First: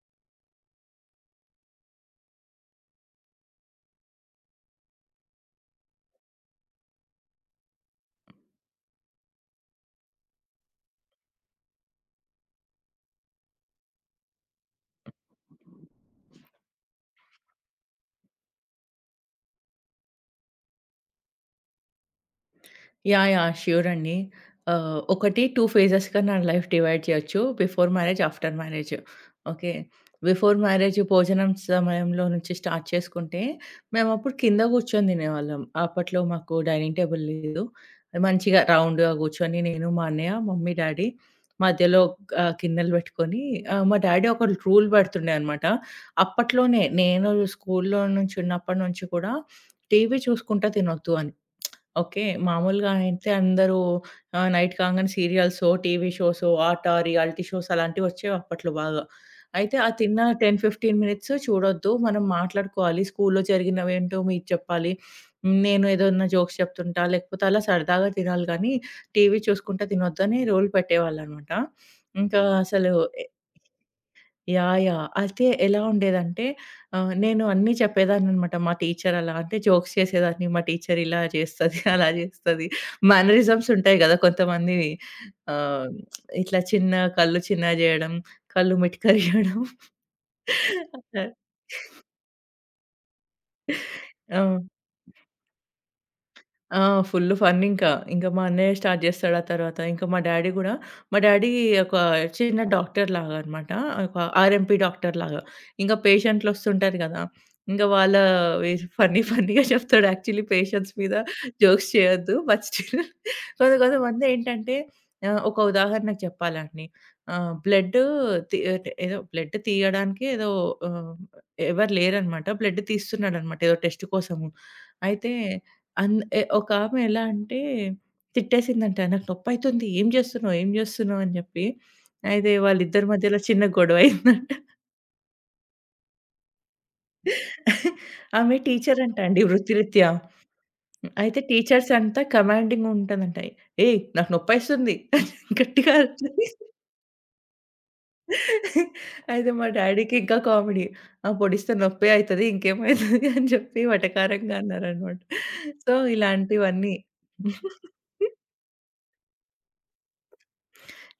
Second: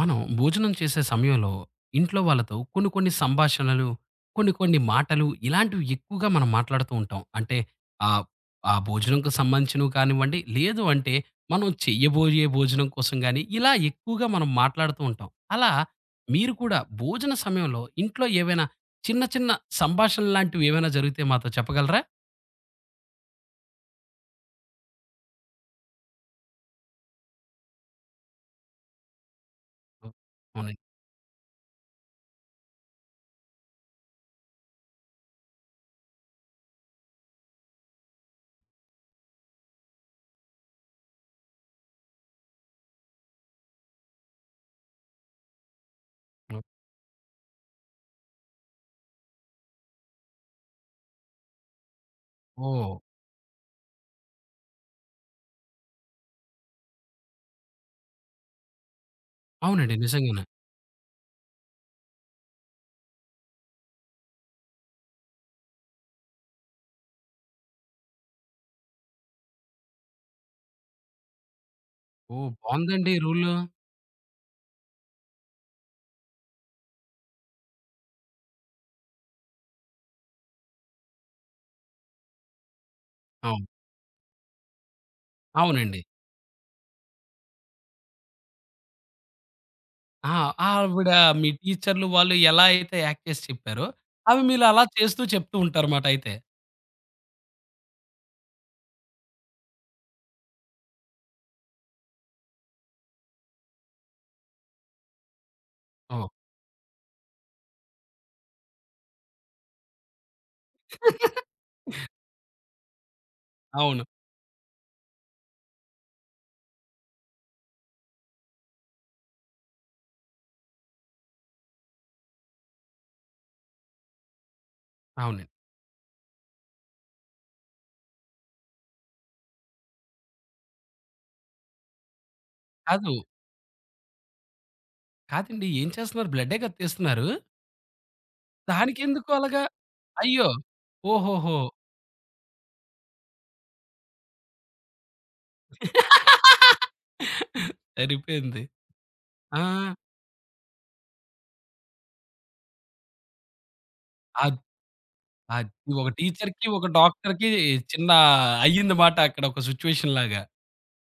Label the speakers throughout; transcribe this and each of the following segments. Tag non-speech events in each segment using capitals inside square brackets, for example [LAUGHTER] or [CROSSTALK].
Speaker 1: మనం భోజనం చేసే సమయంలో ఇంట్లో వాళ్ళతో కొన్ని కొన్ని సంభాషణలు, కొన్ని కొన్ని మాటలు ఇలాంటివి ఎక్కువగా మనం మాట్లాడుతూ ఉంటాం. అంటే ఆహ్, ఆ భోజనంకి సంబంధించినవి కానివ్వండి, లేదు అంటే మనం చెయ్యబోయే భోజనం కోసం గాని, ఇలా ఎక్కువగా మనం మాట్లాడుతూ ఉంటాం. అలా మీరు కూడా భోజన సమయంలో ఇంట్లో ఏవైనా చిన్న చిన్న సంభాషణలు లాంటివి ఏవైనా జరిగితే మాతో చెప్పగలరా?
Speaker 2: యాహ్! యాహ్! ష్యూర్ అండి. ఒకటి 2 ఫేజెస్‌గా నా లైఫ్ డివైడ్ చేయొచ్చు. Before marriage, after marriage. Okay.
Speaker 1: Oh!
Speaker 2: Before
Speaker 1: అవునండి.
Speaker 2: మ్యారేజ్ భోజనం సమయంలో నుంచి స్టార్ట్ చేసుకుంటే, మేమప్పుడు కింద కూర్చొని తినేవాళ్ళం. అప్పట్లో మాకు డైనింగ్ టేబుల్ లేదు. మంచిగా రౌండ్‌గా కూర్చొని నేను, మా అన్నయ్య, మమ్మీ, డ్యాడీ మధ్యలో గిన్నెలు పెట్టుకొని మా డ్యాడీ ఒక రూల్ పెడుతుండే అనమాట. అప్పట్లోనే నేను స్కూల్‌లో నుంచి ఉన్నప్పటి నుంచి కూడా టీవీ చూసుకుంటా తినొద్దు అని. ఓకే. మామూలుగా
Speaker 1: ఓహ్!
Speaker 2: అయితే అందరూ నైట్ కాంగానే సీరియల్సో, టీవీ షోసో, ఆట, రియాలిటీ షోస్ అలాంటివొచ్చేవి అప్పట్లో బాగా. అయితే ఆ
Speaker 1: అవునండి.
Speaker 2: తిన్న
Speaker 1: నిజంగానే.
Speaker 2: 10, 15 మినిట్స్ చూడొద్దు. మనం మాట్లాడుకోవాలి. స్కూల్‌లో జరిగినవేంటో మీరు చెప్పాలి. నేను ఏదన్నా జోక్స్ చెప్తుంటా, లేకపోతే అలా సరదాగా తినాలి గానీ, టీవీ చూసుకుంటా తినొద్దని రూల్ పెట్టేవాళ్ళనమాట. ఇంకా
Speaker 1: ఓహ్!
Speaker 2: అసలు
Speaker 1: బావుందండి రూలు.
Speaker 2: యాహ్! యాహ్! అయితే ఎలా ఉండేదంటే నేను అన్నీ చెప్పేదాన్ననమాట. మా టీచర్ అలా అంటే జోక్స్ చేసేదాన్ని. మా టీచర్ ఇలా చేస్తది, [LAUGHS] అలా చేస్తది.
Speaker 1: అవును.
Speaker 2: మేనరిజమ్స్ ఉంటాయి గదా! కొంతమందివి ఆహ్,
Speaker 1: అవునండి.
Speaker 2: ఇట్లా చిన్న కళ్ళు చిన్నగా జేయడం, కళ్ళు మిటకరియ్యడం.
Speaker 1: ఆ! ఆవిడ
Speaker 2: [LAUGHS]
Speaker 1: మీ టీచర్లు వాళ్ళు ఎలా అయితే యాక్ట్ చేసి చెప్పారో, అవి
Speaker 2: ఆ!
Speaker 1: మీరు అలా చేస్తూ చెప్తూ ఉంటారుమాట అయితే.
Speaker 2: ఆ! ఫుల్ ఫన్ ఇంకా. ఇంక మా అన్నయ్య స్టార్ట్ జేస్తాడు ఆ తర్వాత. ఇంక మా డ్యాడీ గూడా మా డ్యాడీ ఒక చిన్న డాక్టర్‌లాగా అన్నమాట. ఒక ఆర్ఎంపీ డాక్టర్‌లాగా. ఇంక
Speaker 1: ఓహ్!
Speaker 2: పేషెంట్‌లొస్తుంటారు గదా! ఇంక వాళ్ళవి ఫన్నీ ఫన్నీగా చెప్తాడు. యాక్చువల్లీ పేషెంట్స్ మీద జోక్స్ చేయొద్దు. బట్ స్టిల్
Speaker 1: అవును.
Speaker 2: కొంతమంది ఏంటంటే ఒక ఉదాహరణకు చెప్పాలండి. బ్లడ్ తీ అంటే ఏదో బ్లడ్ తీయడానికి ఏదో ఆహ్, ఎవరు లేరన్నమాట. బ్లడ్ తీస్తున్నాడన్నమాట ఏదో టెస్ట్ కోసము. అయితే
Speaker 1: అవునండి.
Speaker 2: అన్ ఎ ఒకామె ఎలా అంటే తిట్టేసిందంట. "నాకు నొప్పైతుంది. ఏం జేస్తున్నావు? ఏం జేస్తున్నావు?" అని జెప్పి. అయితే వాళ్ళిద్దరి
Speaker 1: కాదు.
Speaker 2: మధ్యలో చిన్న గొడవయిందంట.
Speaker 1: కాదండి. ఏం చేస్తున్నారు? బ్లడ్డే కదా తీస్తున్నారు.
Speaker 2: ఆమె టీచర్ అంట
Speaker 1: దానికెందుకు
Speaker 2: అండి
Speaker 1: అలాగా?
Speaker 2: వృత్తిరీత్యా.
Speaker 1: అయ్యో!
Speaker 2: అయితే
Speaker 1: ఓహోహో!
Speaker 2: టీచర్స్ అంతా కమాండింగ్ ఉంటదంట. "ఏయ్! నాకు నొప్పైస్తుంది" అని గట్టిగా అరుస్తది.
Speaker 1: సరిపోయింది.
Speaker 2: అయితే
Speaker 1: ఆ!
Speaker 2: మా డ్యాడీకి ఇంకా కామెడీ. "ఆ! పొడిస్తే నొప్పే అయితది ఇంకేమైతది" అని జెప్పి
Speaker 1: అద్
Speaker 2: వెటకారంగా అన్నారనమాట.
Speaker 1: అది
Speaker 2: సో,
Speaker 1: ఒక టీచర్‌కి, ఒక
Speaker 2: ఇలాంటివన్నీ.
Speaker 1: డాక్టర్‌కి చిన్న అయ్యిందమాట అక్కడ ఒక సిట్యుయేషన్ లాగా.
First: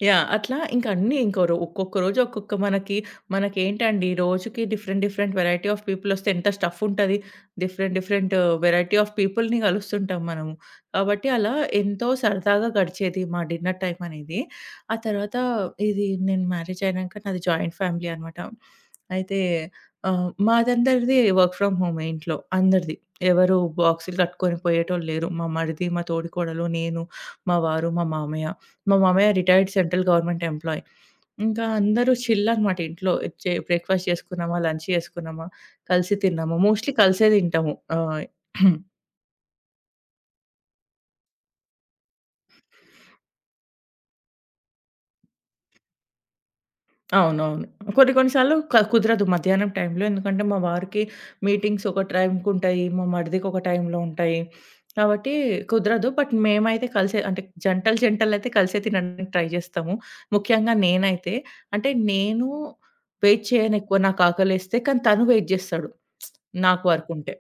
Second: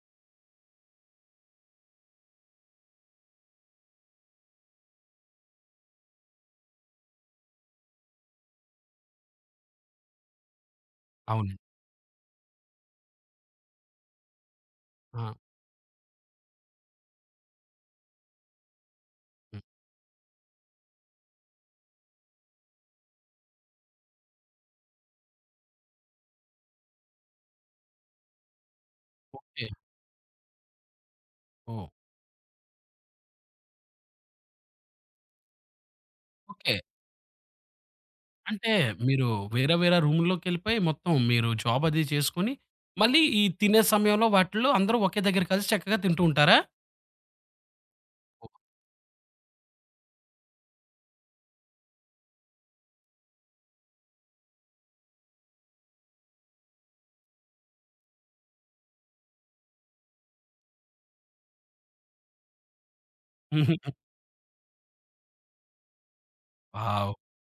Speaker 2: యాహ్! అట్లా ఇంక అన్నీ ఇంకో రో ఒక్కొక్క రోజు ఒక్కొక్క మనకి మనకేంటండి రోజుకి different different variety of people వస్తే ఎంత స్టఫ్ ఉంటది. డిఫరెంట్ డిఫరెంట్ వేరైటీ ఆఫ్ పీపుల్‌ని కలుస్తుంటాం మనము. కాబట్టి అలా
Speaker 1: అవునండి.
Speaker 2: ఎంతో సరదాగా గడిచేది మా డిన్నర్ టైమ్ అనేది. ఆ
Speaker 1: ఆ!
Speaker 2: తర్వాత ఇది నేను మ్యారేజ్ అయినాక నాది జాయింట్ ఫ్యామిలీ అనమాట. అయితే
Speaker 1: హ్మ్.
Speaker 2: మాదందరిది వర్క్ ఫ్రమ్ హోమే ఇంట్లో అందరిది. ఎవరు బాక్సులు కట్టుకొని పోయేటోళ్ళు లేరు. మా మరిది, మా తోడికోడలు, నేను, మా వారు, మా మామయ్య. మా మామయ్య
Speaker 1: okay.
Speaker 2: Retired central government employee. ఇంకా
Speaker 1: ఓహ్!
Speaker 2: అందరూ చిల్ అన్నమాట ఇంట్లో. బ్రేక్‌ఫాస్ట్ చేసుకున్నామా, లంచ్ చేసుకున్నామా, కలిసి తిన్నామా.
Speaker 1: ఓకే.
Speaker 2: మోస్ట్‌లీ కలిసే తింటాము.
Speaker 1: అంటే మీరు వేరే వేరే రూమ్‌లోకెళ్ళిపోయి మొత్తం మీరు జాబ్ అది చేసుకొని, మళ్ళీ ఈ తినే సమయంలో వాటిల్లో అందరూ ఒకే దగ్గర కలిసి చక్కగా తింటూ ఉంటారా?
Speaker 2: అవునవును. కొన్ని కొన్ని సార్లు కుదరదు మధ్యాహ్నం టైంలో. ఎందుకంటే మా వారికి మీటింగ్స్ ఒక టైంకుంటాయి. మా మరిదికి ఒక టైంలో ఉంటాయి. కాబట్టి కుదరదు. బట్ మేమైతే కలిసే అంటే జంటలు జంటలైతే కలిసే తినడానికి ట్రై చేస్తాము. ముఖ్యంగా నేనైతే అంటే నేను వెయిట్ చేయను
Speaker 1: హుహు.
Speaker 2: ఎక్కువ నాకు ఆకలేస్తే. కానీ తను వెయిట్ చేస్తాడు నాకు
Speaker 1: వావ్!
Speaker 2: వర్కుంటే.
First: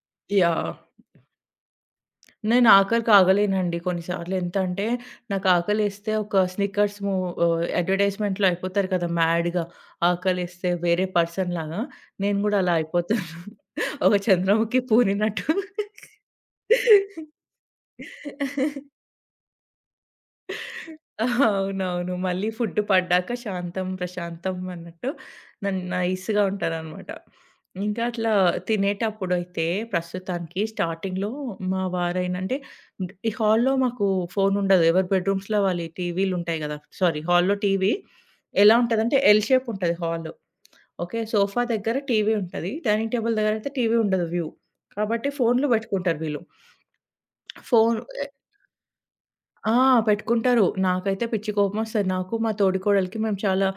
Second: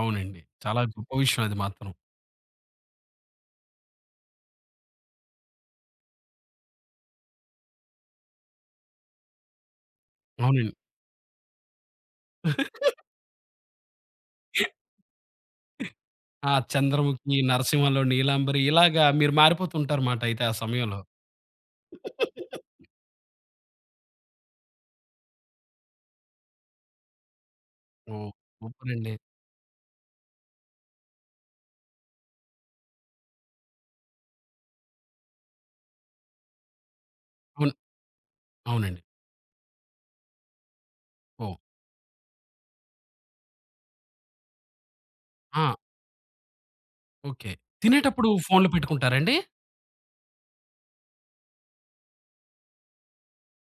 Speaker 1: అవునండి.
Speaker 2: యాహ్!
Speaker 1: చాలా గొప్ప విషయం అది మాత్రం.
Speaker 2: నేను ఆకలికి ఆగలేనండి కొన్నిసార్లు. ఎంత అంటే నాకు ఆకలేస్తే ఒక స్నిక్కర్స్ మూ అడ్వర్‌టైజ్‌మెంట్‌లో అయిపోతారు కదా! మ్యాడ్‌గా ఆకలేస్తే
Speaker 1: అవునండి.
Speaker 2: వేరే పర్సన్‌లాగా నేను గూడా అలా అయిపోతాను. ఒక చంద్రముఖి పూనినట్టు.
Speaker 1: ఆ! 'చంద్రముఖి', 'నరసింహలో', 'నీలాంబరి' ఇలాగా మీరు మారిపోతుంటారుమాట అయితే ఆ సమయంలో.
Speaker 2: అవునవును. మళ్ళీ ఫుడ్ పడ్డాక శాంతం, ప్రశాంతం అన్నట్టు నైస్‌గా ఉంటారనమాట. ఇంకా
Speaker 1: ఓహ్!
Speaker 2: అట్లా
Speaker 1: సూపరండి.
Speaker 2: తినేటప్పుడైతే ప్రస్తుతానికి స్టార్టింగ్‌లో మా వారైన అంటే ఈ హాల్‌లో మాకు ఫోనుండదు. ఎవరి బెడ్‌రూమ్స్‌లో వాళ్ళయి టీవీలుంటాయి గదా! సారీ హాల్‌లో
Speaker 1: అవును.
Speaker 2: టీవీ ఎలా
Speaker 1: అవునండి.
Speaker 2: ఉంటదంటే ఎల్ షేప్ ఉంటది హాలు. ఓకే.
Speaker 1: ఓహ్!
Speaker 2: సోఫా దగ్గర టీవీ ఉంటది. డైనింగ్ టేబుల్ దగ్గరైతే టీవీ ఉండదు వ్యూ. కాబట్టి
Speaker 1: ఆ!
Speaker 2: ఫోనులు పెట్టుకుంటారు వీళ్ళు.
Speaker 1: ఓకే.
Speaker 2: ఫోను
Speaker 1: తినేటప్పుడు ఫోన్‌లు పెట్టుకుంటారండి?
Speaker 2: ఆ! పెట్టుకుంటారు. నాకైతే పిచ్చి కోపమొస్తది. నాకు, మా తోడికోడలికి మేము చాలా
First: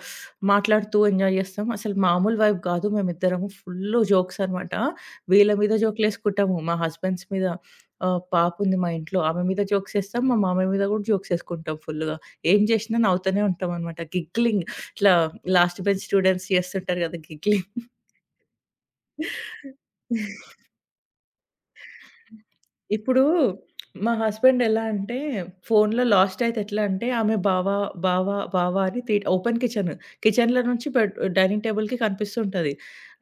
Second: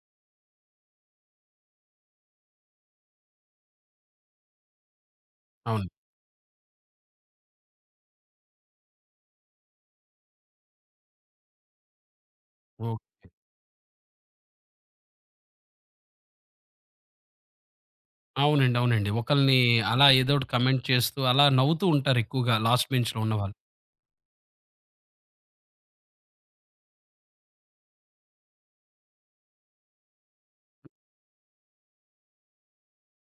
Speaker 2: మాట్లాడుతూ ఎంజాయ్ చేస్తాం. అసలు మామూలు వైబ్ కాదు. మేమిద్దరము ఫుల్లు జోక్స్ అన్నమాట. వీళ్ళ మీద
Speaker 1: అవును.
Speaker 2: జోకులేసుకుంటాము. మా హస్బెండ్స్ మీద పాపుంది మా ఇంట్లో. ఆమె మీద జోక్సేస్తాం. మా మామయ్య మీద కూడా జోక్సేసుకుంటాం ఫుల్లుగా. ఏం చేసినా
Speaker 1: ఓకే.
Speaker 2: నవ్వుతూనే ఉంటామన్నమాట. గిగ్లింగ్ ఇట్లా లాస్ట్ బెంచ్ స్టూడెంట్స్ చేస్తుంటారు కదా! గిగ్లింగ్.
Speaker 1: అవునండి. అవునండి. ఒకళ్ళని అలా ఏదో ఒకటి కమెంట్ చేస్తూ అలా నవ్వుతూ ఉంటారు ఎక్కువగా లాస్ట్ బెంచ్‌లో
Speaker 2: ఇప్పుడు
Speaker 1: ఉన్నవాళ్ళు.
Speaker 2: మా హస్బెండ్ ఎలా అంటే ఫోన్‌లో లాస్ట్ అయితే ఎట్లా అంటే ఆమె బావ, బావ అని ఓపెన్ కిచెన్. కిచెన్‌లో నుంచి డైనింగ్ టేబుల్‌కి కనిపిస్తుంటది.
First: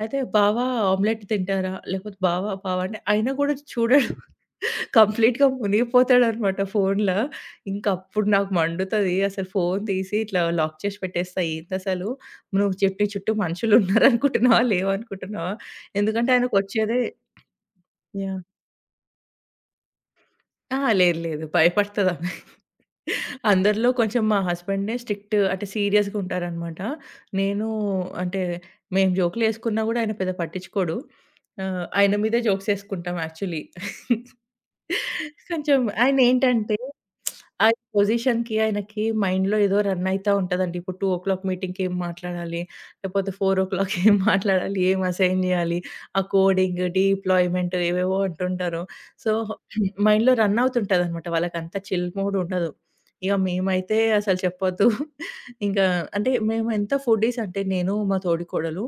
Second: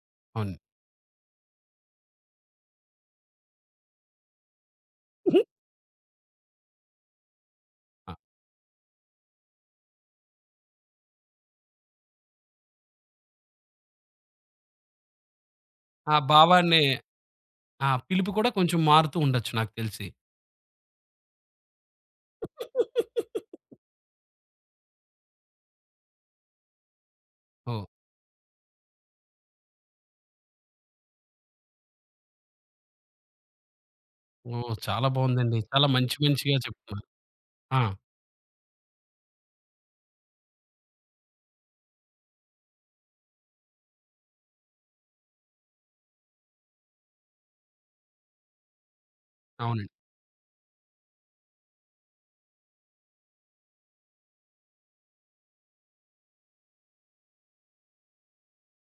Speaker 2: అయితే
Speaker 1: అవును.
Speaker 2: బావ ఆమ్లెట్ తింటారా? లేకపోతే బావ అంటే అయినా కూడా చూడడు. [LAUGHS] కంప్లీట్‌గా మునిగిపోతాడనమాట ఫోన్‌లో. ఇంక
Speaker 1: ఆ!
Speaker 2: అప్పుడు నాకు మండుతది. అసలు ఫోన్ తీసి ఇట్లా లాక్ చేసి పెట్టేస్తా. ఏందసలు నువ్వు చుట్టూ చుట్టూ మనుషులున్నారనుకుంటున్నావా? లేవనుకుంటున్నావా?
Speaker 1: ఆ
Speaker 2: ఎందుకంటే
Speaker 1: భావాన్ని
Speaker 2: ఆయనకొచ్చేదే
Speaker 1: ఆ! పిలుపు
Speaker 2: యాహ్!
Speaker 1: కూడా కొంచెం మారుతూ ఉండొచ్చు నాకు తెలిసి.
Speaker 2: అహా! లేదు లేదు. భయపడతదామె. అందరిలో కొంచెం మా హస్బెండే స్ట్రిక్ట్ అంటే సీరియస్‌గా ఉంటారనమాట. నేను
Speaker 1: ఓహ్!
Speaker 2: అంటే మేము జోకులేసుకున్నా గూడా ఆయన పెద్ద పట్టించుకోడు. ఆయన మీదే జోక్స్ ఏసుకుంటాం యాక్చువల్లీ.
Speaker 1: ఓహ్! చాలా బావుందండి.
Speaker 2: కొంచెం
Speaker 1: చాలా మంచిగా
Speaker 2: ఆయనేంటంటే
Speaker 1: చెప్తున్నారు.
Speaker 2: ఆయన
Speaker 1: ఆ!
Speaker 2: పొజిషన్‌కి, ఆయనకి మైండ్‌లో ఏదో రన్ అయితా ఉంటదండి. ఇప్పుడు 2:00 మీటింగ్‌కి ఏం మాట్లాడాలి, లేపోతే 4:00 [LAUGHS] ఏం మాట్లాడాలి, ఏం అసైన్ జేయాలి, ఆ కోడింగ్, డిప్లాయ్‌మెంట్ ఏవేవో అంటుంటారు. సో,
Speaker 1: అవునండి.
Speaker 2: మైండ్‌లో రన్ అవుతుంటదనమాట. వాళ్ళకంత చిల్ మూడ్ ఉండదు. ఇగ మేమైతే అసలు చెప్పొద్దు. ఇంకా అంటే మేము ఎంత ఫుడ్డీస్ అంటే నేను, మా తోడికోడలు.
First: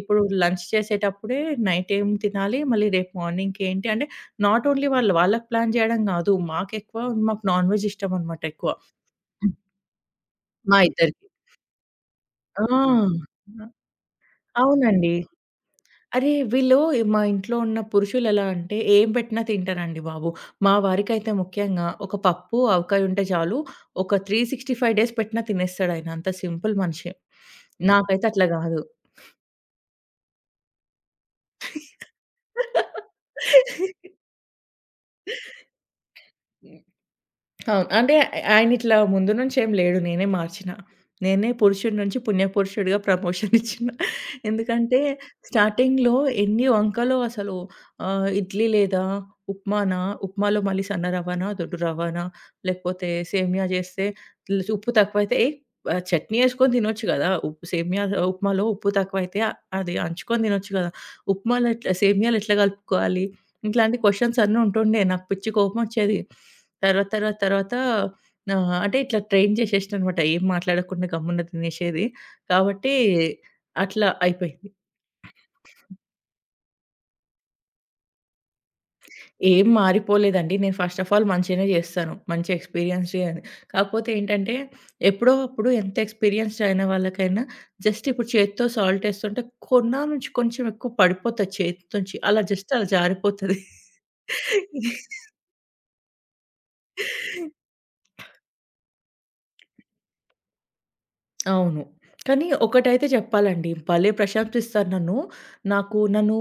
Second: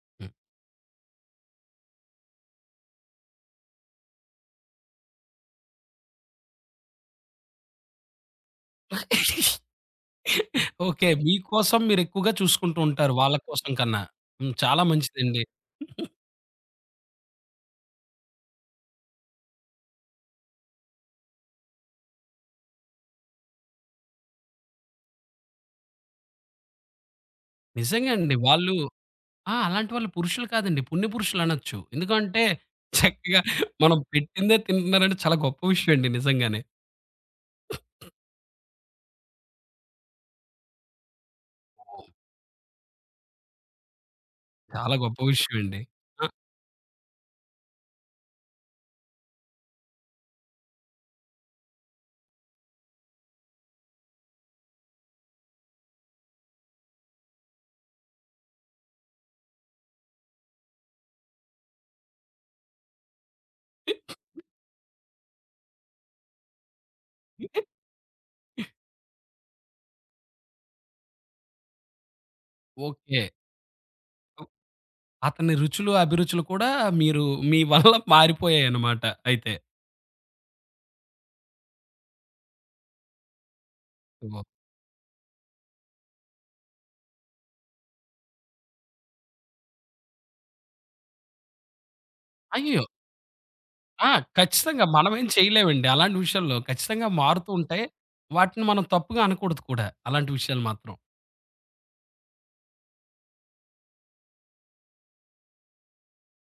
Speaker 2: ఇప్పుడు
Speaker 1: హ్మ్.
Speaker 2: లంచ్ చేసేటప్పుడే నైట్ ఏం తినాలి, మళ్ళీ రేపు మార్నింగ్‌కి ఏంటి అంటే నాట్ ఓన్లీ వాళ్ళు. వాళ్ళకి ప్లాన్ జేయడం గాదు. మాకు నాన్ వెజ్ ఇష్టమనమాట ఎక్కువ. హ్మ్. మా
Speaker 1: ఓకే.
Speaker 2: ఇద్దరికి.
Speaker 1: మీకోసం మీరెక్కువగా చూసుకుంటూ ఉంటారు
Speaker 2: ఆ!
Speaker 1: వాళ్ళ కోసం కన్నా. హ్మ్. చాలా
Speaker 2: అవునండి.
Speaker 1: మంచిదండి.
Speaker 2: అరే! వీళ్ళు మా ఇంట్లో ఉన్న పురుషులెలా అంటే ఏం పెట్టినా తింటారండి బాబు. మా వారికైతే ముఖ్యంగా ఒక పప్పు, ఆవకాయ ఉంటే చాలు. ఒక 365 డేస్ పెట్టినా తినేస్తాడాయన. అంత సింపుల్ మనిషి.
Speaker 1: నిజంగా
Speaker 2: నాకైతే
Speaker 1: అండి.
Speaker 2: అట్లా
Speaker 1: వాళ్ళు
Speaker 2: గాదు.
Speaker 1: ఆ! అలాంటి వాళ్ళు పురుషులు కాదండి. పుణ్య పురుషులనొచ్చు. ఎందుకంటే చక్కగా మనం పెట్టిందే తింటున్నారంటే చాలా గొప్ప విషయం అండి నిజంగానే.
Speaker 2: అవును. అంటే ఆయనిట్లా ముందు నుంచేం లేడు. నేనే మార్చిన. నేనే పురుషుడి నుంచి పుణ్య పురుషుడిగా ప్రమోషన్ ఇచ్చిన.
Speaker 1: చాలా
Speaker 2: ఎందుకంటే
Speaker 1: గొప్ప విషయం అండి.
Speaker 2: స్టార్టింగ్‌లో
Speaker 1: ఆ!
Speaker 2: ఎన్ని వంకలో అసలు ఇడ్లీ లేదా? ఉప్మానా? ఉప్మాలో మళ్ళీ సన్న రవ్వనా? దొడ్డు రవ్వనా? లేకపోతే సేమియా చేస్తే ఉప్పు తక్కువైతే ఏయ్! చట్నీ ఏసుకొని తినొచ్చు గదా! ఉప్పు సేమియా ఉప్మాలో ఉప్పు తక్కువైతే అది అంచుకొని తినొచ్చు గదా! ఉప్మాలో సేమియాలు ఎట్లా కలుపుకోవాలి? ఇట్లాంటి క్వెషన్స్ అన్నీ ఉంటుండే. నాకు పిచ్చి కోపమొచ్చేది. తర్వాత ఆహ్, అంటే ఇట్లా ట్రైన్ చేసేసాననమాట. ఏం మాట్లాడకుండా గమ్మున తినేసేది. కాబట్టి
Speaker 1: ఓకే.
Speaker 2: అట్లా అయిపోయింది.
Speaker 1: అతని రుచులు, అభిరుచులు కూడా మీరు మీ వల్ల మారిపోయాయన్నమాట అయితే.
Speaker 2: ఏం మారిపోలేదండి. నేను ఫస్ట్ ఆఫ్ ఆల్ మంచిగానే చేస్తాను. మంచి ఎక్స్‌పీరియన్స్‌డే అని. కాకపోతే
Speaker 1: ఓహ్!
Speaker 2: ఏంటంటే ఎప్పుడో అప్పుడు ఎంత ఎక్స్‌పీరియన్స్‌డ్ అయిన వాళ్ళకైనా జస్ట్ ఇప్పుడు చేత్తో సాల్ట్ ఏస్తుంటే కొనా నుంచి కొంచెం ఎక్కువ పడిపోతది చేతి నుంచి. అలా జస్ట్
Speaker 1: అయ్యో!
Speaker 2: అలా జారిపోతది.
Speaker 1: ఆ! ఖచ్చితంగా మనమేం చేయలేమండి. అలాంటి విషయాల్లో ఖచ్చితంగా మారుతూ ఉంటాయి. వాటిని మనం తప్పుగా అనకూడదు కూడా. అలాంటి విషయాలు మాత్రం.
Speaker 2: అవును. కానీ ఒకటైతే చెప్పాలండి. భలే ప్రశంసిస్తారు నన్ను. నన్ను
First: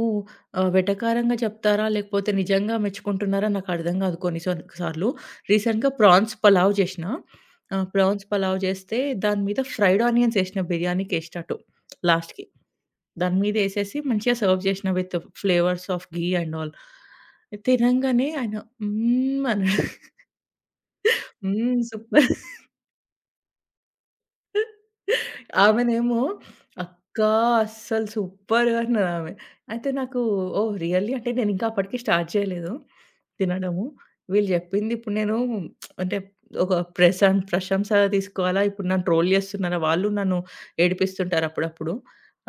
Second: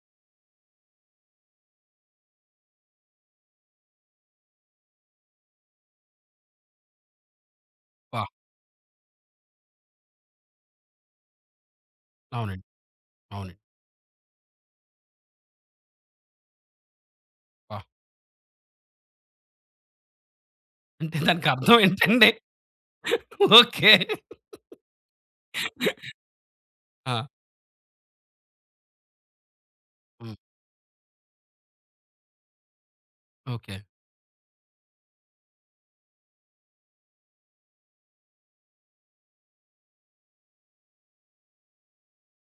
Speaker 2: వెటకారంగా చెప్తారా? లేకపోతే నిజంగా మెచ్చుకుంటున్నారా? నాకు అర్థం కాదు కొన్ని సార్లు. రీసెంట్‌గా ప్రాన్స్ పలావ్ చేసినా. ప్రాన్స్
Speaker 1: వాహ్!
Speaker 2: పలావ్ చేస్తే దాని మీద ఫ్రైడ్ ఆనియన్స్ ఏసిన బిర్యానీకేసేటట్టు లాస్ట్‌కి.
Speaker 1: అవునండి.
Speaker 2: దాని మీద
Speaker 1: అవునండి.
Speaker 2: ఏసేసి మంచిగా సర్వ్ చేసిన with flavours of ghee and all.
Speaker 1: వాహ్!
Speaker 2: తినంగానే ఆయన హ్మ్. అన్నాడు. [LAUGHS]
Speaker 1: అంటే దానికి
Speaker 2: హ్మ్.
Speaker 1: అర్థం ఏంటండి?
Speaker 2: సూపర్.
Speaker 1: ఓకే.
Speaker 2: ఆమెనేమో
Speaker 1: ఆ!
Speaker 2: "అక్క అస్సలు సూపర్" అన్నదామె. అయితే నాకు
Speaker 1: హ్మ్.
Speaker 2: ఓహ్! రియల్లీ అంటే నేనింకా అప్పటికి స్టార్ట్ చేయలేదు
Speaker 1: ఓకే.
Speaker 2: తినడము. వీళ్ళు జెప్పింది ఇప్పుడు నేను అంటే ఒక ప్రశంస తీసుకోవాలా? ఇప్పుడు నన్ను ట్రోల్ జేస్తున్నారా? వాళ్ళు నన్ను ఏడిపిస్తుంటారు అప్పుడప్పుడు.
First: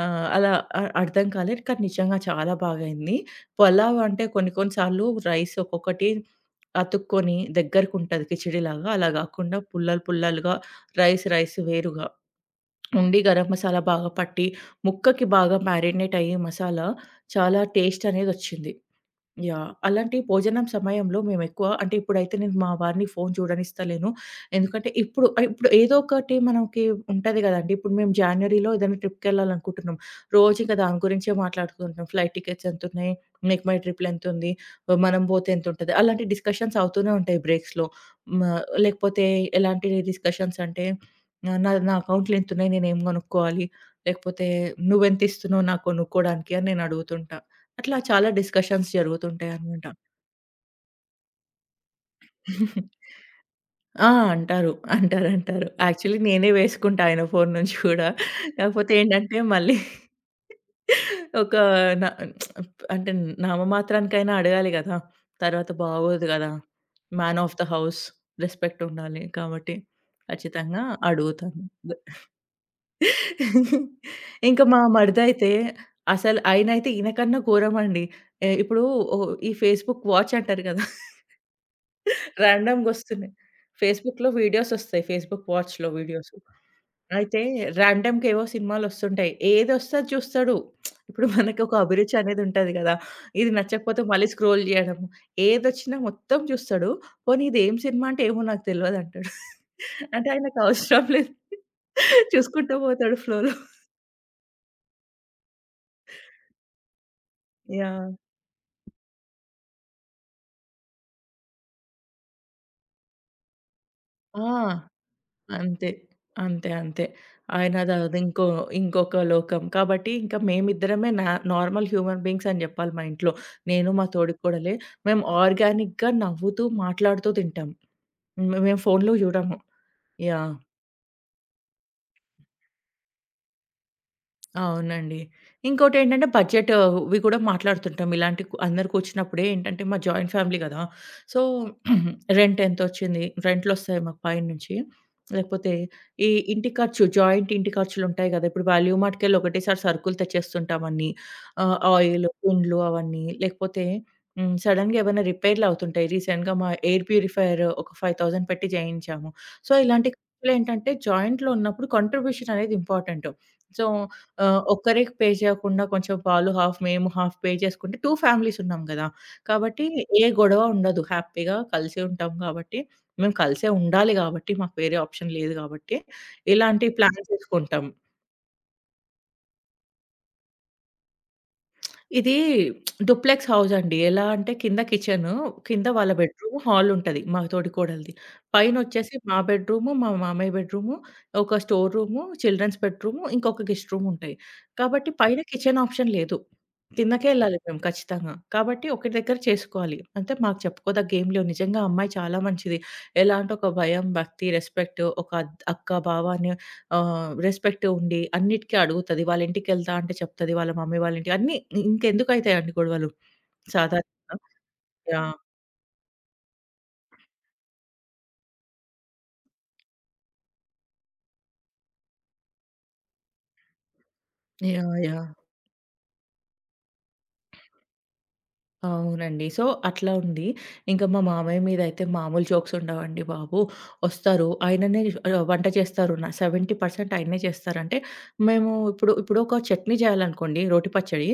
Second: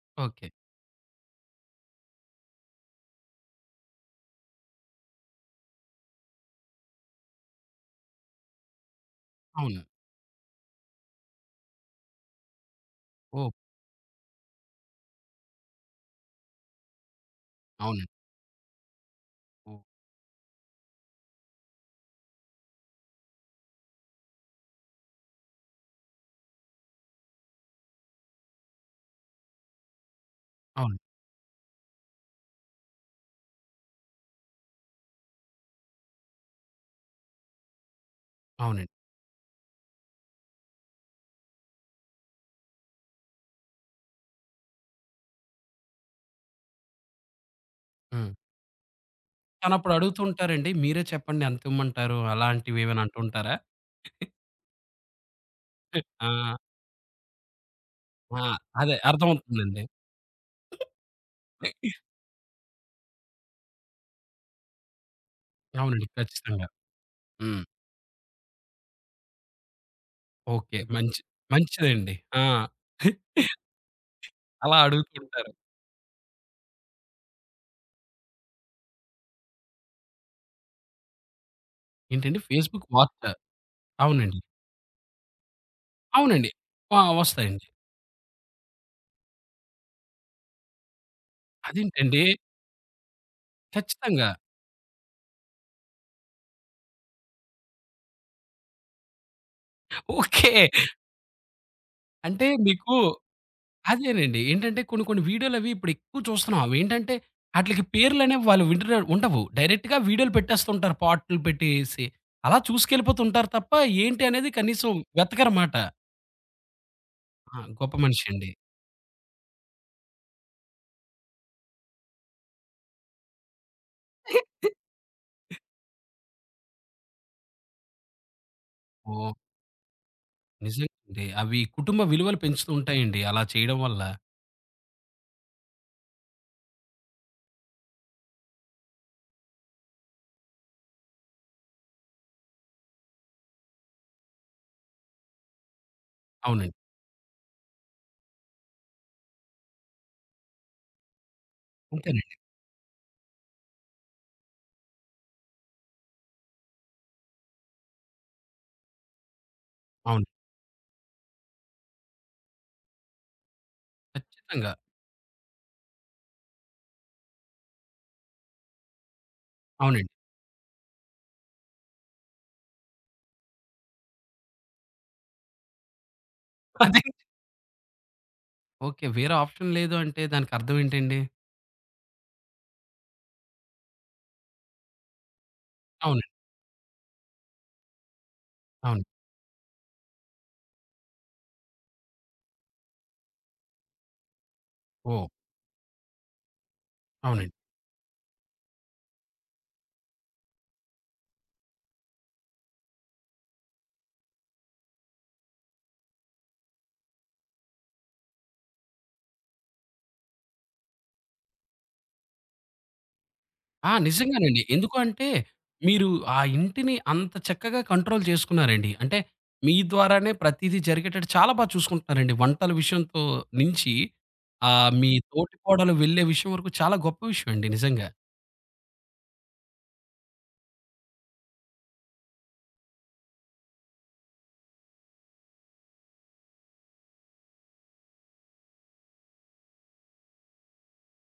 Speaker 2: ఆహ్,
Speaker 1: ఓకే.
Speaker 2: అలా అర్థం కాలేదు. కానీ నిజంగా చాలా బాగయింది. పలావ్ అంటే కొన్ని కొన్ని సార్లు రైస్ ఒక్కొక్కటి అతుక్కొని దగ్గరకుంటది కిచిడిలాగా. అలా గాకుండా
Speaker 1: అవును.
Speaker 2: పుల్లలు పుల్లలుగా రైస్ రైస్ వేరుగా ఉండి గరం
Speaker 1: ఓహ్!
Speaker 2: మసాలా బాగా పట్టి, ముక్కకి బాగా మ్యారినేట్ అయ్యి మసాలా చాలా టేస్ట్
Speaker 1: అవునండి.
Speaker 2: అనేదొచ్చింది. యాహ్!
Speaker 1: ఓహ్!
Speaker 2: అలాంటి భోజనం సమయంలో మేమెక్కువ అంటే ఇప్పుడైతే నేను మా వారిని ఫోను చూడనిస్తలేను. ఎందుకంటే ఇప్పుడు ఏదో ఒకటి మనకి ఉంటది గదండీ. ఇప్పుడు మేము జాన్యురీలో ఏదైనా ట్రిప్‌కెళ్ళాలనుకుంటున్నాం. రోజింక
Speaker 1: అవును.
Speaker 2: దాని గురించే మాట్లాడుకుంటున్నాం. ఫ్లైట్ టికెట్స్ ఎంతున్నయి? మేక్ మై ట్రిప్‌లెంతుంది? మనం బోతే ఎంతుంటది? అలాంటి డిస్కషన్స్ అవుతూనే ఉంటాయి బ్రేక్స్‌లో. మ
Speaker 1: అవునండి.
Speaker 2: లేకపోతే ఎలాంటి డిస్కషన్స్ అంటే నా నా అకౌంట్‌లో ఇంతున్నయి నేనేం గొనుక్కోవాలి? లేకపోతే నువ్వెంతిస్తున్నావు నాకు కొనుక్కోడానికి అని నేను అడుగుతుంటా. అట్లా చాలా
Speaker 1: హ్మ్.
Speaker 2: డిస్కషన్స్ జరుగుతుంటాయనమాట.
Speaker 1: తనప్పుడు అడుగుతూ ఉంటారండి. మీరే చెప్పండి ఎంతిమ్మంటారు? అలాంటివేమైనా అంటూ ఉంటారా?
Speaker 2: ఆ! అంటారు. యాక్చువల్లీ నేనే
Speaker 1: ఆ!
Speaker 2: వేసుకుంటా ఆయన ఫోను నుంచి కూడా.
Speaker 1: ఆ!
Speaker 2: కాకపోతే
Speaker 1: అదే
Speaker 2: ఏంటంటే మళ్ళీ
Speaker 1: అర్థమవుతుందండి.
Speaker 2: ఒక నా అంటే నామమాత్రానికైనా అడగాలి గదా! తర్వాత
Speaker 1: అవునండి.
Speaker 2: బాగోదు గదా!
Speaker 1: ఖచ్చితంగా.
Speaker 2: Man of
Speaker 1: hmm.
Speaker 2: The house respect ఉండాలి. కాబట్టి
Speaker 1: ఓకే.
Speaker 2: ఖచ్చితంగా
Speaker 1: మంచి
Speaker 2: అడుగుతాను.
Speaker 1: మంచిదండి. ఆ!
Speaker 2: ఇంకా
Speaker 1: అలా
Speaker 2: మా మరిదైతే
Speaker 1: అడుగుతుంటారు.
Speaker 2: అసలు ఆయనైతే ఈయన కన్నా ఘోరమండి. ఎ ఇప్పుడు ఓ ఈ ఫేస్‌బుక్ వాచ్ అంటారు గదా!
Speaker 1: ఏంటండి? ఫేస్‌బుక్, వాట్సా
Speaker 2: ర్యాండమ్‌గొస్తున్నాయి. ఫేస్‌బుక్‌లో
Speaker 1: అవునండి.
Speaker 2: వీడియోసొస్తాయి. ఫేస్‌బుక్ వాచ్‌లో వీడియోస్.
Speaker 1: అవునండి. ఆ!
Speaker 2: అయితే
Speaker 1: వస్తాయండి.
Speaker 2: ర్యాండమ్‌గా ఏవో సినిమాలొస్తుంటాయి. ఏదొస్తే అది చూస్తాడు. ఇప్పుడు మనకొక అభిరుచి
Speaker 1: అదేంటండి?
Speaker 2: అనేదుంటది గదా! ఇది నచ్చకపోతే మళ్ళీ
Speaker 1: ఖచ్చితంగా.
Speaker 2: స్క్రోల్ జేయడం. ఏదొచ్చినా మొత్తం చూస్తాడు. పోనీ ఇదేం సినిమా అంటే ఏమో నాకు తెలవదంటాడు. అంటే
Speaker 1: ఓకే.
Speaker 2: ఆయనకవసరం లేదు.
Speaker 1: అంటే
Speaker 2: చూసుకుంటూ
Speaker 1: మీకు
Speaker 2: పోతాడు ఫ్లోలో.
Speaker 1: అదేనండి. ఏంటంటే కొన్ని కొన్ని వీడియోలవి ఇప్పుడెక్కువ చూస్తున్నాం. అవేంటంటే ఆటిలికి
Speaker 2: యాహ్!
Speaker 1: పేర్లనేవి వాళ్ళు వింటర ఉండవు. డైరెక్ట్‌గా వీడియోలు పెట్టేస్తుంటారు పాటలు పెట్టేసి. అలా చూసుకెళ్ళిపోతుంటారు తప్ప ఏంటి
Speaker 2: ఆ!
Speaker 1: అనేది కనీసం వెతకరమాట.
Speaker 2: అంతే. అంతే.
Speaker 1: ఆ! గొప్ప
Speaker 2: ఆయనదది
Speaker 1: మనిషి
Speaker 2: ఇంకో
Speaker 1: అండి.
Speaker 2: ఇంకొక లోకం. కాబట్టి ఇంకా మేమిద్దరమే నార్మల్ హ్యూమన్ బీయింగ్స్ అని జెప్పాలి మా ఇంట్లో. నేను మా తోడికోడలే. మేము ఆర్గానిక్‌గా నవ్వుతూ, మాట్లాడుతూ తింటాం. మేము ఫోన్‌లు
Speaker 1: ఓహ్!
Speaker 2: జూడము. యాహ్!
Speaker 1: నిజంగండి. అవి కుటుంబ విలువలు పెంచుతూ ఉంటాయండి అలా చేయడం వల్ల.
Speaker 2: అవునండి. ఇంకోటేంటంటే బడ్జెట్ అవి కూడా మాట్లాడుతుంటాం. ఇలాంటి అందరూ కూర్చున్నప్పుడే ఏంటంటే మా జాయింట్ ఫ్యామిలీ గదా! సో, రెంట్ [CLEARS THROAT] ఎంతొచ్చింది? రెంట్‌లొస్తాయి మాకు పైనుంచి. లేకపోతే ఈ ఇంటి
Speaker 1: అవునండి.
Speaker 2: ఖర్చు జాయింట్ ఇంటి ఖర్చులుంటాయి గదా! ఇప్పుడు వాల్యూ మార్ట్‌కెళ్ళి ఒకటేసారి సరుకులు తెచ్చేస్తుంటాం అన్నీ. ఆయిల్,
Speaker 1: అంతేనండి.
Speaker 2: కుండ్లు అవన్నీ. లేకపోతే హ్మ్. సడెన్‌గా ఏవైనా రిపేర్‌లవుతుంటాయి. రీసెంట్‌గా మా ఎయిర్ ప్యూరిఫైయర్ ఒక 5,000 పెట్టి చేయించాము. సో, ఇలాంటి
Speaker 1: అవును.
Speaker 2: ఖర్చులేంటంటే జాయింట్‌లో ఉన్నప్పుడు కాంట్రిబ్యూషన్ అనేది ఇంపార్టెంట్. సో
Speaker 1: ఖచ్చితంగా.
Speaker 2: ఒక్కరికి పే చేయకుండా కొంచెం వాళ్ళు హాఫ్ మేము హాఫ్ పే చేసుకుంటే 2 ఫ్యామిలీస్ ఉన్నాం గదా! కాబట్టి
Speaker 1: అవునండి.
Speaker 2: ఏ గొడవ ఉండదు. హ్యాపీగా కలిసి ఉంటాం కాబట్టి, మేము కలిసే ఉండాలి గాబట్టి, మాకు వేరే ఆప్షన్ లేదు గాబట్టి, ఇలాంటి
Speaker 1: అదే.
Speaker 2: ప్లాన్స్ చేసుకుంటాం.
Speaker 1: ఓకే. వేరే ఆప్షన్ లేదు అంటే దానికర్థం ఏంటండి?
Speaker 2: ఇది డూప్లెక్స్ హౌస్ అండి. ఎలా అంటే కింద కిచెను, కింద వాళ్ళ
Speaker 1: అవునండి.
Speaker 2: బెడ్‌రూమ్, హాల్ ఉంటది మా తోడికోడలిది.
Speaker 1: అవును.
Speaker 2: పైనొచ్చేసి మా బెడ్‌రూము, మా మామయ్య బెడ్‌రూము, ఒక స్టోర్ రూము, చిల్డ్రన్స్ బెడ్‌రూము, ఇంకొక గెస్ట్ రూమ్ ఉంటాయి. కాబట్టి
Speaker 1: ఓహ్!
Speaker 2: పైన కిచెన్ ఆప్షన్ లేదు. కిందకే
Speaker 1: అవునండి.
Speaker 2: ఎళ్ళాలి మేము ఖచ్చితంగా. కాబట్టి ఒకటి దగ్గర చేసుకోవాలి. అంటే మాకు చెప్పుకోదగ్గేం లేవు. నిజంగా ఆ అమ్మాయి చాలా మంచిది. ఎలా అంటే ఒక భయం, భక్తి, రెస్పెక్ట్ ఒక అక్క, బావ అనే రెస్పెక్ట్ ఉండి అన్నిటికి అడుగుతది. వాళ్ళ ఇంటికెళ్తా అంటే చెప్తది. వాళ్ళ మమ్మీ వాళ్ళ ఇంటికి అన్నీ ఇంకెందుకైతాయండి గొడవలు
Speaker 1: ఆ!
Speaker 2: సాధారణంగా.
Speaker 1: నిజంగానండి. ఎందుకు అంటే,
Speaker 2: యాహ్!
Speaker 1: మీరు ఆ ఇంటిని అంత చక్కగా కంట్రోల్ చేసుకున్నారండి. అంటే, మీ ద్వారానే ప్రతీదీ జరిగేటట్టు చాలా బా చూసుకుంటున్నారండి. వంటల విషయంతో నుంచి, మీ
Speaker 2: యాహ్!
Speaker 1: తోటి కోడలు వెళ్ళే విషయం వరకు చాలా గొప్ప విషయం అండి నిజంగా.
Speaker 2: అవునండి. సో, అట్లా ఉంది. ఇంక మా మామయ్య మీదయితే మామూలు జోక్స్ ఉండవండి బాబు. ఒస్తారు. ఆయననే వంట చేస్తారు. నా 70% ఆయనే చేస్తారంటే, మేము ఇప్పుడు ఇప్పుడు ఒక చట్నీ చేయాలనుకోండి, రోటి పచ్చడి.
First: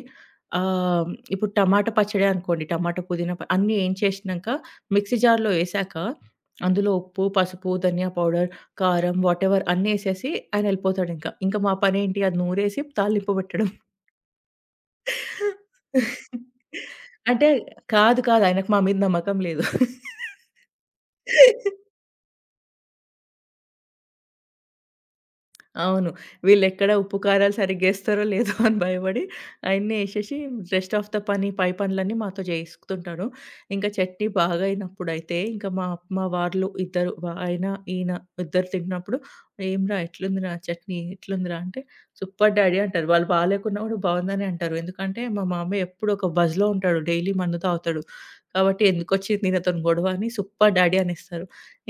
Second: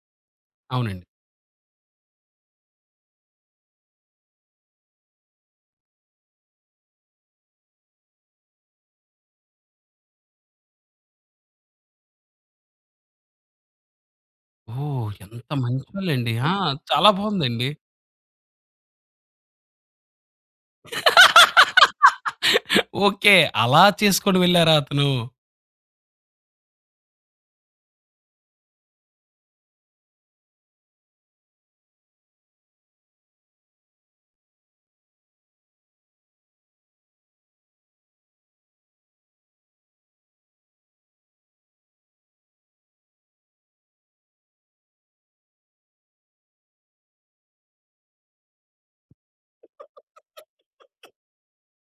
Speaker 1: అవునండి.
Speaker 2: ఇప్పుడు టమాటా పచ్చడే అనుకోండి, టమాటా, పుదీనా ప అన్నీ యేయించేసినంక, మిక్సీ జార్‌లో యేసాక, అందులో ఉప్పు, పసుపు, ధనియా పౌడర్, కారం, వాటెవర్ అన్నీ యేసేసి ఆయనెళ్ళిపోతాడింక. ఇంక మా పనేంటి అది నూరేసి తాలింపు పెట్టడం.
Speaker 1: ఓహ్! ఎంత మంచోళ్ళండి. ఆ! చాలా
Speaker 2: అంటే
Speaker 1: బావుందండి.
Speaker 2: కాదు. ఆయనకు మా మీద నమ్మకం లేదు.
Speaker 1: ఓకే. అలా చేసుకొని వెళ్లారా అతను?
Speaker 2: అవును. వీళ్ళెక్కడ ఉప్పు, కారాలు సరిగ్గేస్తారో లేదో [LAUGHS] అని భయపడి ఆయన్నే ఏసేసి రెస్ట్ ఆఫ్ ద పని పై పనులన్నీ మాతో జేయిస్తుంటాడు. ఇంకా చట్నీ బాగా అయినప్పుడైతే ఇంకా మా మా వార్లు ఇద్దరు వ ఆయన, ఈయన ఇద్దరు తింటున్నప్పుడు "ఏంరా ఎట్లుందిరా చట్నీ? ఎట్లుందిరా?" అంటే "సూపర్ డాడీ" అంటారు. వాళ్ళు బాలేకున్నా గూడా బావుందనే అంటారు. ఎందుకంటే మా మామయ్య ఎప్పుడు ఒక బజ్‌లో ఉంటాడు. డైలీ మందు తాగుతాడు. కాబట్టి "ఎందుకొచ్చింది ఈయనతోని గొడవ" అని "సూపర్ డాడీ" అనేస్తారు.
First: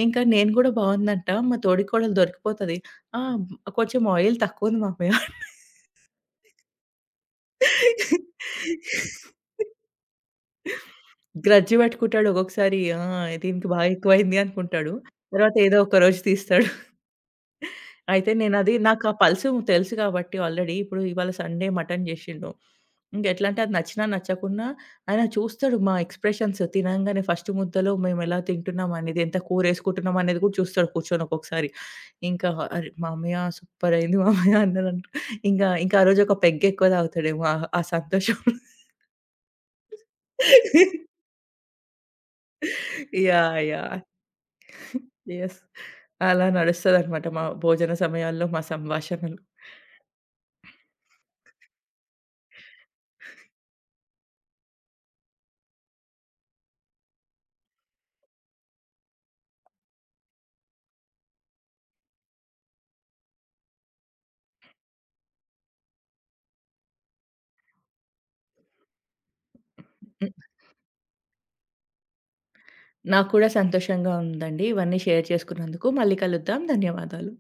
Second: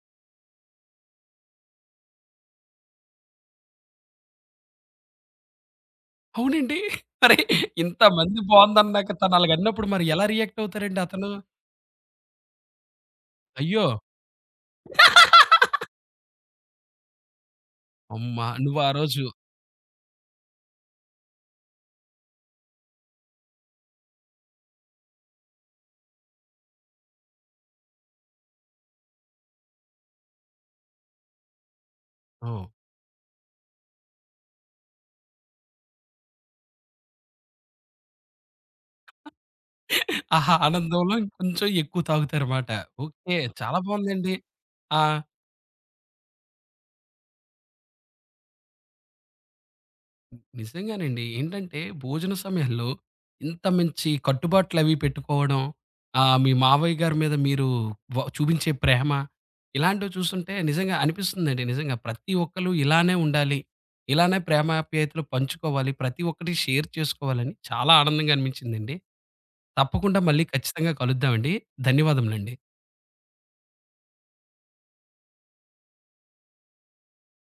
Speaker 2: ఇంకా నేను గూడా బావుందంట మా తోడికోడలు దొరికిపోతది. ఆ! కొంచెం ఆయిల్ తక్కువుంది మామయ్య.
Speaker 1: అవునండి. మరి ఇంతమంది బావుందన్నాక తను అలాగన్నప్పుడు మరి ఎలా రియాక్ట్ అవుతారండి అతను?
Speaker 2: గ్రడ్జ్ పెట్టుకుంటాడు ఒక్కొక్కసారి. ఆ! దీనికి
Speaker 1: అయ్యో!
Speaker 2: బాగా ఎక్కువైంది అనుకుంటాడు. తర్వాత ఏదో ఒక రోజు తీస్తాడు. అయితే
Speaker 1: అమ్మ!
Speaker 2: నేనది
Speaker 1: నువ్వు ఆ
Speaker 2: నాకా
Speaker 1: రోజు
Speaker 2: పల్సు తెలుసు కాబట్టి ఆల్రెడీ. ఇప్పుడు ఇవాళ సండే మటన్ జేశిండు. ఇంగెట్లంటే అది నచ్చినా, నచ్చకున్నా ఆయన చూస్తాడు మా ఎక్స్‌ప్రెషన్స్. తినంగానే ఫస్ట్ ముద్దలో మేమెలా తింటున్నాం అనేది, ఎంత కూరేసుకుంటున్నాం అనేది గూడా చూస్తాడు కూర్చొని ఒక్కొక్కసారి. ఇంకా
Speaker 1: హ్మ్.
Speaker 2: అరె! మామయ్య సూపరయింది మామయ్య అన్నాడంట. ఇంకా ఇంకా ఆ రోజు ఒక పెగ్గెక్కువ తాగుతాడేమో ఆ ఆ సంతోషంలో.
Speaker 1: ఆహా! ఆనందంలో ఇంకొంచెం ఎక్కువ తాగుతారుమాట. ఓకే.
Speaker 2: యాహ్!
Speaker 1: చాలా
Speaker 2: యాహ్!
Speaker 1: బావుందండి. ఆ!
Speaker 2: యెస్. అలా నడుస్తదనమాట మా భోజన సమయాల్లో మా సంభాషణలు.
Speaker 1: నిజంగానండి. ఏంటంటే భోజన సమయంలో ఇంత మంచి కట్టుబాట్లవి పెట్టుకోవడం, మీ మావయ్య గారి మీద మీరు చూపించే ప్రేమ, ఇలాంటివి చూస్తుంటే నిజంగా అనిపిస్తుందండి. నిజంగా ప్రతి ఒక్కళ్ళు ఇలానే ఉండాలి. ఇలానే ప్రేమాప్యాయతలు పంచుకోవాలి. ప్రతి ఒక్కటి షేర్ చేసుకోవాలని చాలా ఆనందంగా అనిపించిందండి. తప్పకుండా మళ్ళీ ఖచ్చితంగా కలుద్దామండి. ధన్యవాదములండి.
Speaker 2: నాకు కూడా సంతోషంగా ఉందండి. ఇవన్నీ షేర్ చేసుకున్నందుకు. మళ్ళీ కలుద్దాం. ధన్యవాదాలు.